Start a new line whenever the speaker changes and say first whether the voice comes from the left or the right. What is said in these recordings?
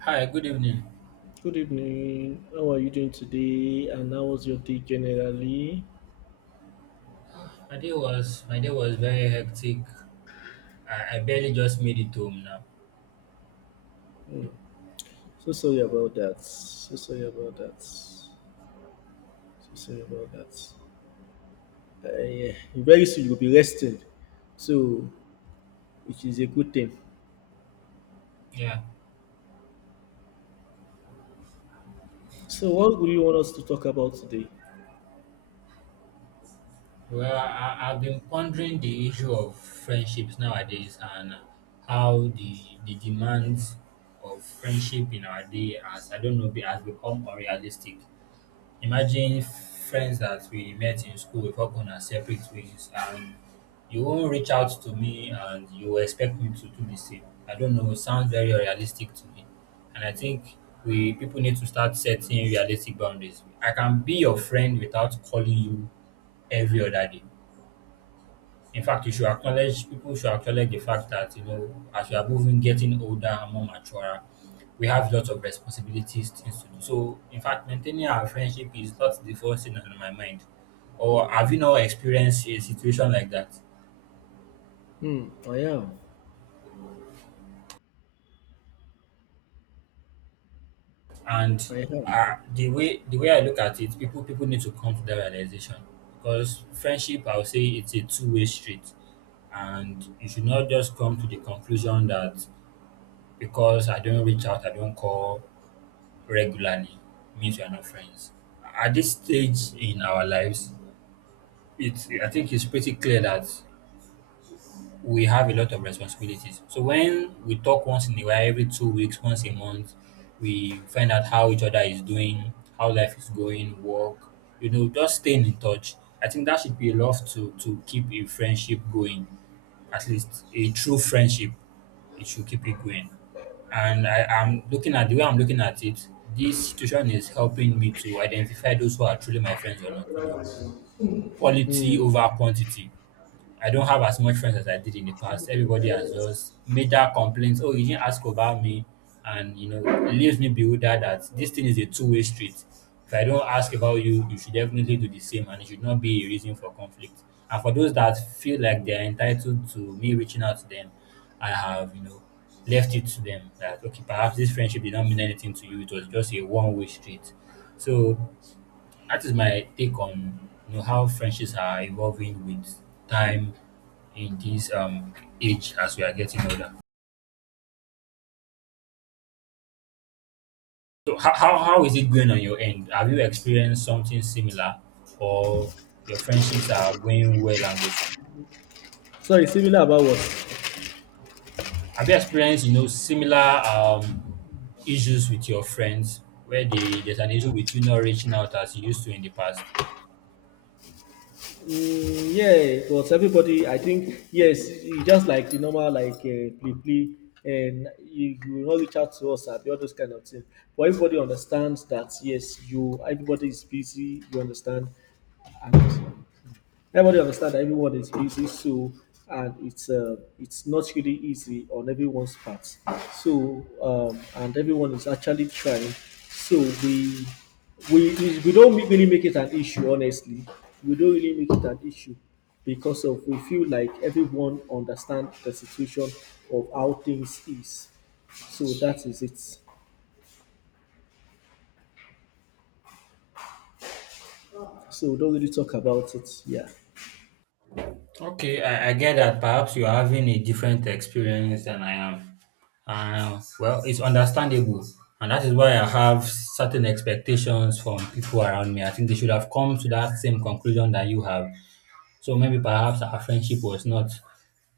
right: Hi, good evening.
left: Good evening. How are you doing today? And how was your day generally?
right: My day was very hectic. I barely just made it home now.
left: So sorry about that. So sorry about that. So sorry about that. Yeah. Very soon you'll be resting, so which is a good thing.
right: Yeah.
left: So what would you want us to talk about today?
right: Well, I've been pondering the issue of friendships nowadays and how the demands of friendship in our day as I don't know has become unrealistic. Imagine friends that we met in school, we've all gone our separate ways, and you won't reach out to me and you expect me to do the same. I don't know, it sounds very unrealistic to me. And I think we people need to start setting realistic boundaries. I can be your friend without calling you every other day. In fact, you should acknowledge people should acknowledge the fact that you know as we are moving, getting older and more mature, we have lots of responsibilities, things to do. So, in fact, maintaining our friendship is not the first thing on my mind. Or have you not experienced a situation like that?
left: Hmm. I have.
right: And
left: I have.
right: The way I look at it, people need to come to that realization because friendship, I would say, it's a two-way street, and you should not just come to the conclusion that because I don't reach out, I don't call, regularly, means we are not friends. At this stage in our lives, it's I think it's pretty clear that we have a lot of responsibilities. So when we talk once in a while, every 2 weeks, once a month, we find out how each other is doing, how life is going, work, you know, just staying in touch. I think that should be enough to keep a friendship going, at least a true friendship, it should keep it going. And I'm looking at it, this situation is helping me to identify those who are truly my friends or not, you know, quality
left: Hmm.
right: over quantity. I don't have as much friends as I did in the past. Everybody has just made that complaint. Oh, you didn't ask about me, and you know, it leaves me bewildered that this thing is a two-way street. If I don't ask about you, you should definitely do the same, and it should not be a reason for conflict. And for those that feel like they are entitled to me reaching out to them, I have, you know, left it to them that okay, perhaps this friendship did not mean anything to you. It was just a one-way street. So that is my take on, you know, how friendships are evolving with time in this age as we are getting older. So how is it going on your end? Have you experienced something similar, or your friendships are going well and good?
left: Sorry, similar about what?
right: Have you experienced, you know, similar um issues with your friends where they there's an issue with you not reaching out as you used to in the past?
left: Mm, yeah, but everybody, I think, yes, you just like the normal, like play play, and you will not reach out to us and all those kind of things. But everybody understands that, yes, you, everybody is busy, you understand, and everybody understand that everyone is busy so and it's not really easy on everyone's part so and everyone is actually trying so we we don't really make it an issue, honestly. We don't really make it an issue because of we feel like everyone understand the situation of how things is. So that is it. So don't really talk about it. Yeah.
right: Okay, I get that perhaps you're having a different experience than I am. Well, it's understandable. And that is why I have certain expectations from people around me. I think they should have come to that same conclusion that you have. So maybe perhaps our friendship was not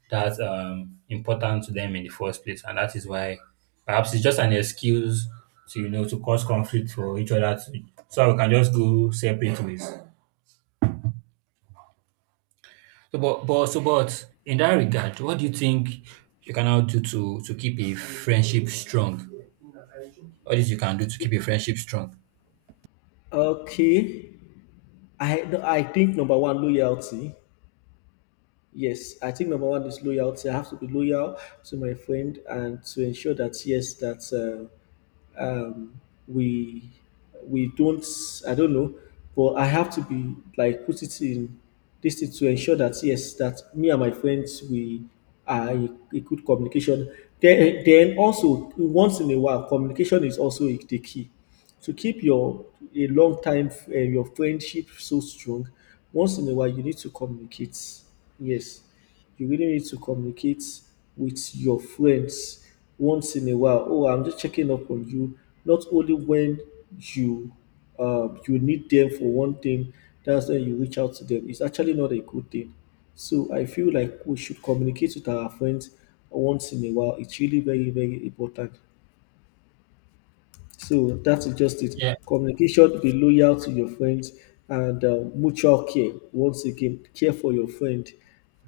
right: that important to them in the first place. And that is why perhaps it's just an excuse to, you know, to cause conflict for each other, to, so we can just go separate ways. So, but in that regard, what do you think you can now do to keep a friendship strong? What is you can do to keep a friendship strong?
left: Okay. I think number one loyalty. Yes, I think number one is loyalty. I have to be loyal to my friend and to ensure that yes, that. Um, we we don't I don't know, But I have to be like put it in this thing to ensure that yes, that me and my friends we are a in good communication. Then also once in a while, communication is also the key to keep your a long time your friendship so strong. Once in a while, you need to communicate. Yes. You really need to communicate with your friends once in a while. Oh, I'm just checking up on you. Not only when you you need them for one thing, that's when you reach out to them. It's actually not a good thing. So I feel like we should communicate with our friends once in a while. It's really very, very important. So that is just it.
right: Yeah,
left: Communication, be loyal to your friends and mutual care. Once again, care for your friend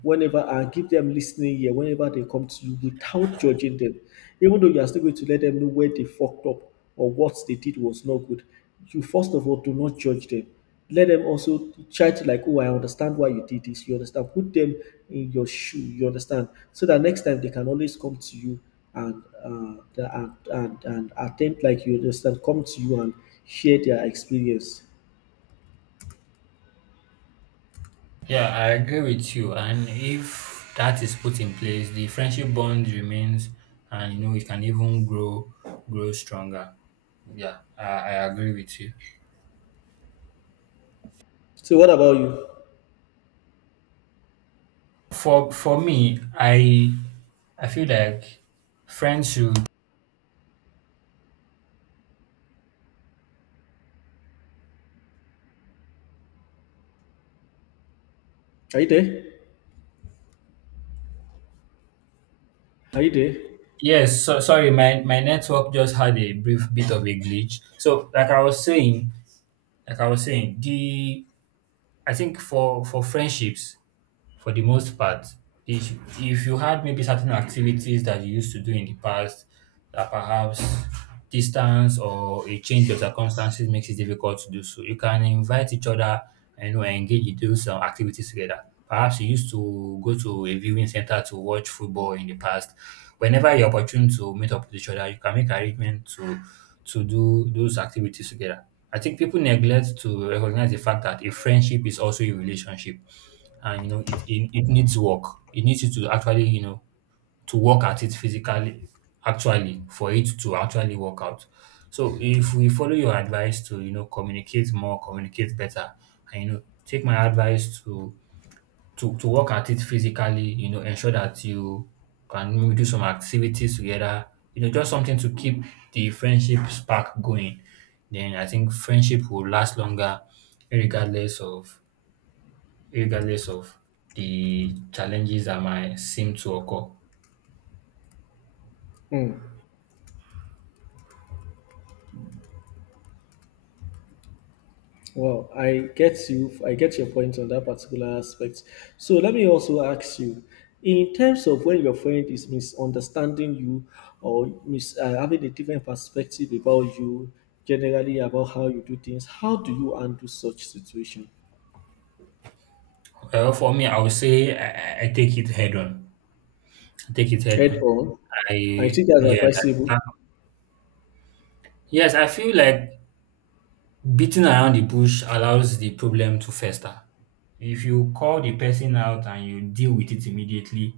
left: whenever and give them listening ear whenever they come to you without judging them. Even though you are still going to let them know where they fucked up or what they did was not good, you first of all do not judge them. Let them also try to like, "Oh, I understand why you did this." You understand? Put them in your shoe. You understand? So that next time they can always come to you and attempt like you understand. Come to you and share their experience.
right: yeah, I agree with you. And if that is put in place, the friendship bond remains, and you know it can even grow stronger. Yeah, I agree with you.
left: So, what about you?
right: For me, I feel like friends should.
left: Are you there? Are you there?
right: Yes, so, sorry, my network just had a brief bit of a glitch. So, like I was saying, the I think for friendships, for the most part, if if you had maybe certain activities that you used to do in the past that perhaps distance or a change of circumstances makes it difficult to do so, you can invite each other and, you know, engage in those activities together. Perhaps you used to go to a viewing center to watch football in the past. Whenever you're opportune to meet up with each other, you can make arrangement to do those activities together. I think people neglect to recognize the fact that a friendship is also a relationship, and you know it needs work, it needs you to actually, you know, to work at it physically, actually, for it to actually work out. So if we follow your advice to, you know, communicate more, communicate better, and, you know, take my advice to work at it physically, you know, ensure that you can maybe do some activities together, you know, just something to keep the friendship spark going, then I think friendship will last longer, regardless of, regardless of the challenges that might seem to occur.
left: Hmm. Well, I get you. I get your point on that particular aspect. So let me also ask you, in terms of when your friend is misunderstanding you or having a different perspective about you, generally about how you do things, how do you handle such situation?
right: Well, for me, I would say I I take it head on. I take it head
left: Head
right: on.
left: on.
right: I
left: I think that's
right: Yeah,
left: advisable.
right: yes, I feel like, beating around the bush allows the problem to fester. If you call the person out and you deal with it immediately,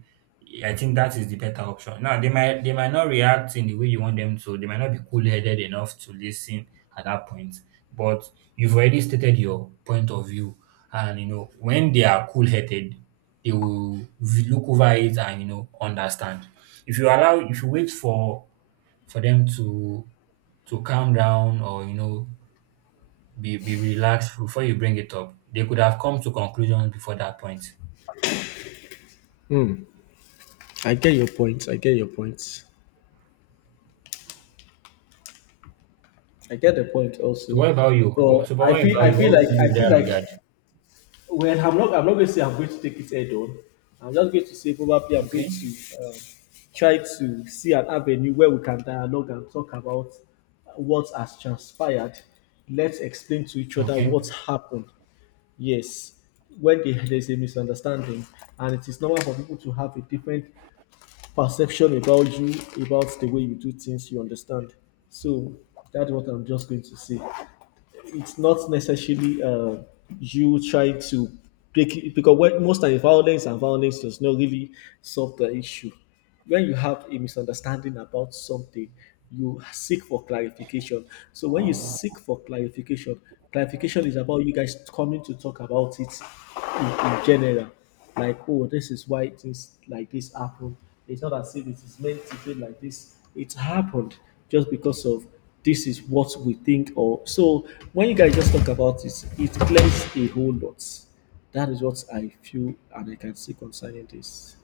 right: I think that is the better option. Now they might not react in the way you want them to. They might not be cool headed enough to listen at that point. But you've already stated your point of view, and you know when they are cool headed, they will look over it and you know understand. If you allow, if you wait for them to calm down, or you know, be relaxed before you bring it up. They could have come to conclusions before that point.
left: I get your point. I get your point. I get the point
right: So
left: also.
right: what about you? Wh-
left: But
right: So but what about you? What will you do
left: I
right: in
left: feel
right: that
left: like,
right: regard?
left: well, I'm not. I'm not going to say I'm going to take it head on. I'm just going to say probably I'm going
right: Okay.
left: to um, try to see an avenue where we can dialogue and talk about what has transpired. Let's explain to each other
right: Okay.
left: what's happened. Yes, when they, there's a misunderstanding, and it is normal for people to have a different perception about you, about the way you do things. You understand? So that's what I'm just going to say, it's not necessarily you trying to pick it, because when, most times violence does not really solve the issue. When you have a misunderstanding about something, you seek for clarification. So when you seek for clarification, clarification is about you guys coming to talk about it in general, like oh this is why things like this happened. It's not as if it is meant to be like this. It happened just because of this is what we think or so. When you guys just talk about it, it clears a whole lot. That is what I feel and I can see concerning this.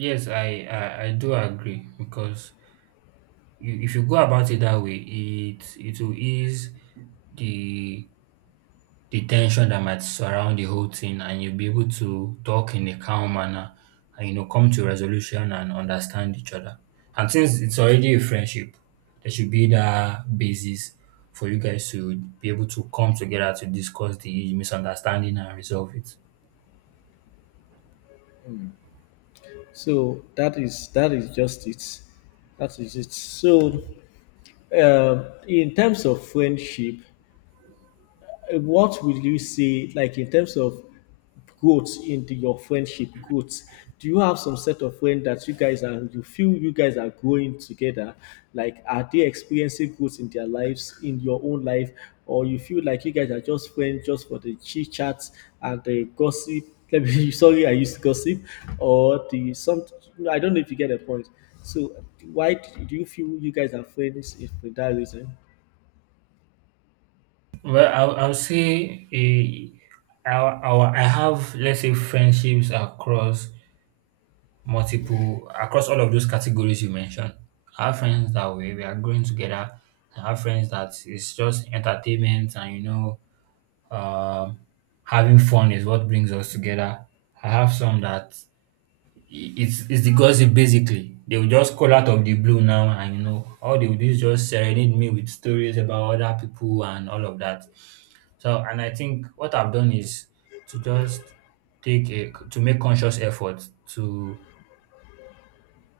right: Yes, I do agree because you, if you go about it that way, it will ease the the tension that might surround the whole thing, and you'll be able to talk in a calm manner and you know come to resolution and understand each other. And since it's already a friendship, there should be that basis for you guys to be able to come together to discuss the misunderstanding and resolve it.
left: So that is just it. That is it. So in terms of friendship, what will you say, like in terms of growth, into your friendship growth? Do you have some set of friends that you guys are, you feel you guys are growing together? Like, are they experiencing growth in their lives, in your own life, or you feel like you guys are just friends just for the chit chat and the gossip? Sorry, I used gossip, or the some. I don't know if you get the point. So, why do you feel you guys are friends if for that reason?
right: Well, I'll say eh, I have, let's say, friendships across multiple across all of those categories you mentioned. I have friends that we are growing together. I have friends that it's just entertainment and you know, um, having fun is what brings us together. I have some that it's the gossip basically. They will just call out of the blue now, and you know, all they will do is just serenade me with stories about other people and all of that. So, and I think what I've done is to just take a to make conscious effort to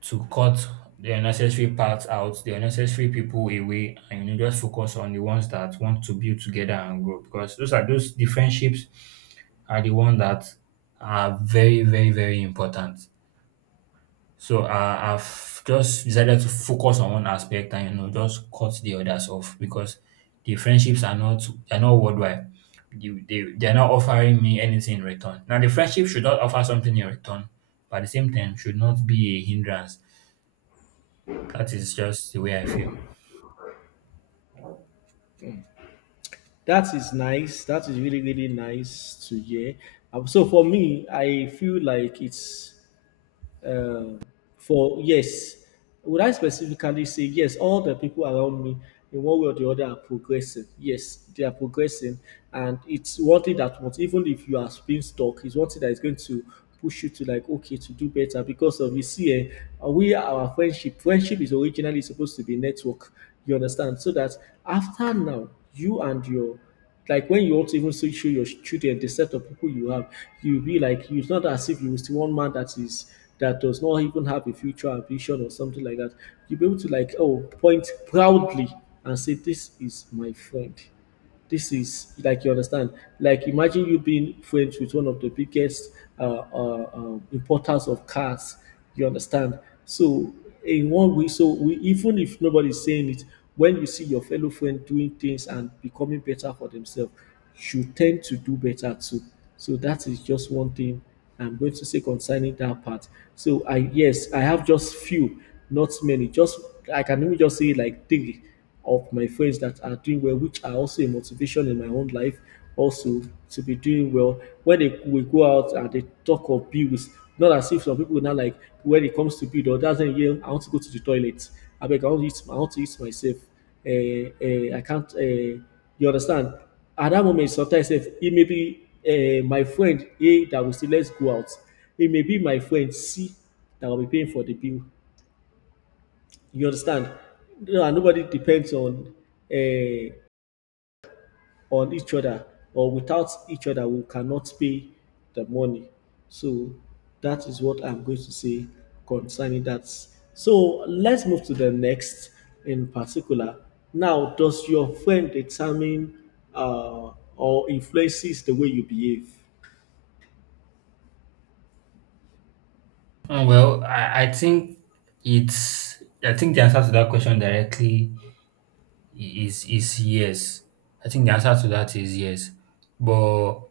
right: cut the unnecessary parts out, the unnecessary people away, and you know, just focus on the ones that want to build together and grow. Because those the friendships are the ones that are very, very, very important. So I've just decided to focus on one aspect and you know just cut the others off because the friendships are not, they're not worldwide. They, they're not offering me anything in return. Now the friendship should not offer something in return, but at the same time should not be a hindrance. That is just the way I feel.
left: That is nice. That is really, really nice to hear. So for me, I feel like it's uh, for yes. Would I specifically say yes? All the people around me, in one way or the other, are progressing. Yes, they are progressing, and it's one thing that what even if you are being stuck, it's one thing that is going to push you to like okay to do better because of you see we our friendship is originally supposed to be network. You understand? So that after now you and your, like when you want to even still show your children the set of people you have, you'll be like, it's not as if you see one man that is that does not even have a future ambition or something like that. You'll be able to like oh point proudly and say this is my friend. This is like, you understand. Like imagine you being friends with one of the biggest uh, importers of cars. You understand. So in one way, so we even if nobody's saying it, when you see your fellow friend doing things and becoming better for themselves, you tend to do better too. So that is just one thing I'm going to say concerning that part. So I yes, I have just few, not many. Just like, I can even just say like three of my friends that are doing well, which are also a motivation in my own life, also to be doing well. When they we go out and they talk of bills, not as if some people now like when it comes to bill, or that's yeah, I want to go to the toilet. I beg, I want to eat, I want to eat myself. I can't. You understand? At that moment, sometimes if it may be my friend A that will say let's go out. It may be my friend C that will be paying for the bill. You understand? No, and nobody depends uh, on each other, or without each other, we cannot pay the money. So that is what I'm going to say concerning that. So let's move to the next in particular. Now, does your friend determine uh, or influences the way you behave?
right: Oh, well, I think it's I think the answer to that question directly is yes. I think the answer to that is yes. But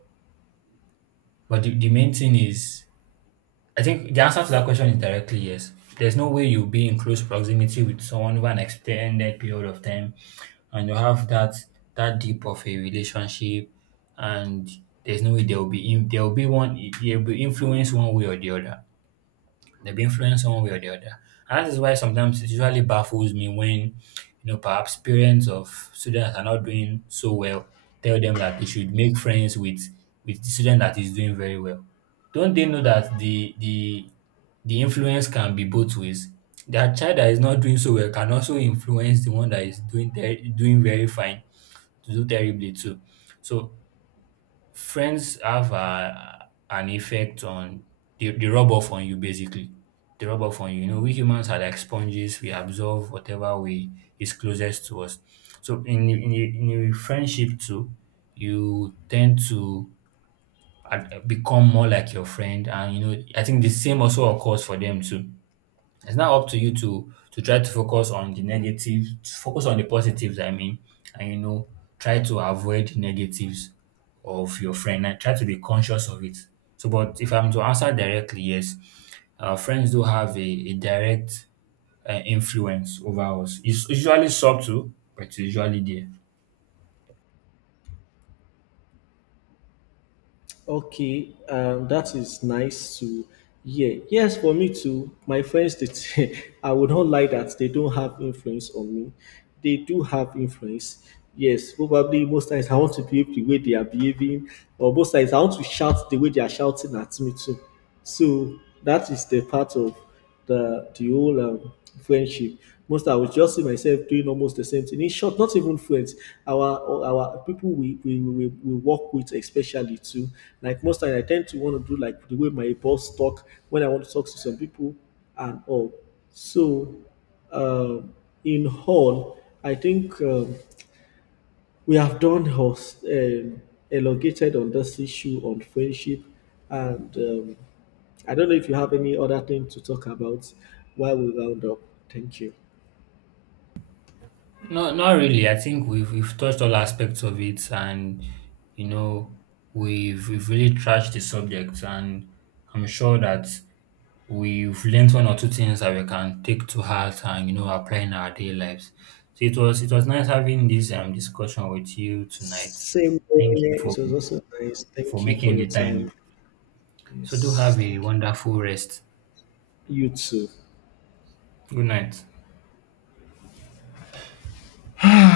right: the main thing is I think the answer to that question is directly yes. There's no way you'll be in close proximity with someone over an extended period of time and you have that deep of a relationship, and there's no way there will be influence one way or the other. They'll be influenced one way or the other. And that is why sometimes it usually baffles me when, you know, perhaps parents of students are not doing so well tell them that they should make friends with the student that is doing very well. Don't they know that the the influence can be both ways? Their child that is not doing so well can also influence the one that is doing doing very fine to do terribly too. So friends have an effect on the rub off on you basically, the rub off on you you know we humans are like sponges, we absorb whatever we is closest to us. So in in your friendship too, you tend to become more like your friend, and you know I think the same also occurs for them too. It's now up to you to try to focus on the negatives, focus on the positives, I mean, and you know, try to avoid negatives of your friend and try to be conscious of it. So, but if I'm to answer directly, yes, friends do have a direct influence over us. It's usually subtle, but it's usually there.
left: Okay, that is nice to hear. Yes, for me too. My friends, they, I would not lie that they don't have influence on me. They do have influence. Yes, probably most times I want to behave the way they are behaving, or most times I want to shout the way they are shouting at me too. So that is the part of the whole friendship. Most I would just see myself doing almost the same thing. In short, not even friends. Our people we work with especially too. Like most time I tend to want to do like the way my boss talk when I want to talk to some people and all. So um, in whole, I think we have done host, elongated on this issue on friendship, and I don't know if you have any other thing to talk about while we round up. Thank you.
right: No, not really. I think we've touched all aspects of it, and you know, we've really trashed the subject, and I'm sure that we've learned one or two things that we can take to heart and you know apply in our daily lives. So it was nice having this discussion with you tonight.
left: Same
right: Thank you
left: way,
right: for
left: it was also nice. Thank you for
right: making
left: your
right: the
left: time.
right: time. So do
left: Yes,
right: have a
left: thank you.
right: wonderful rest.
left: You too.
right: Good night.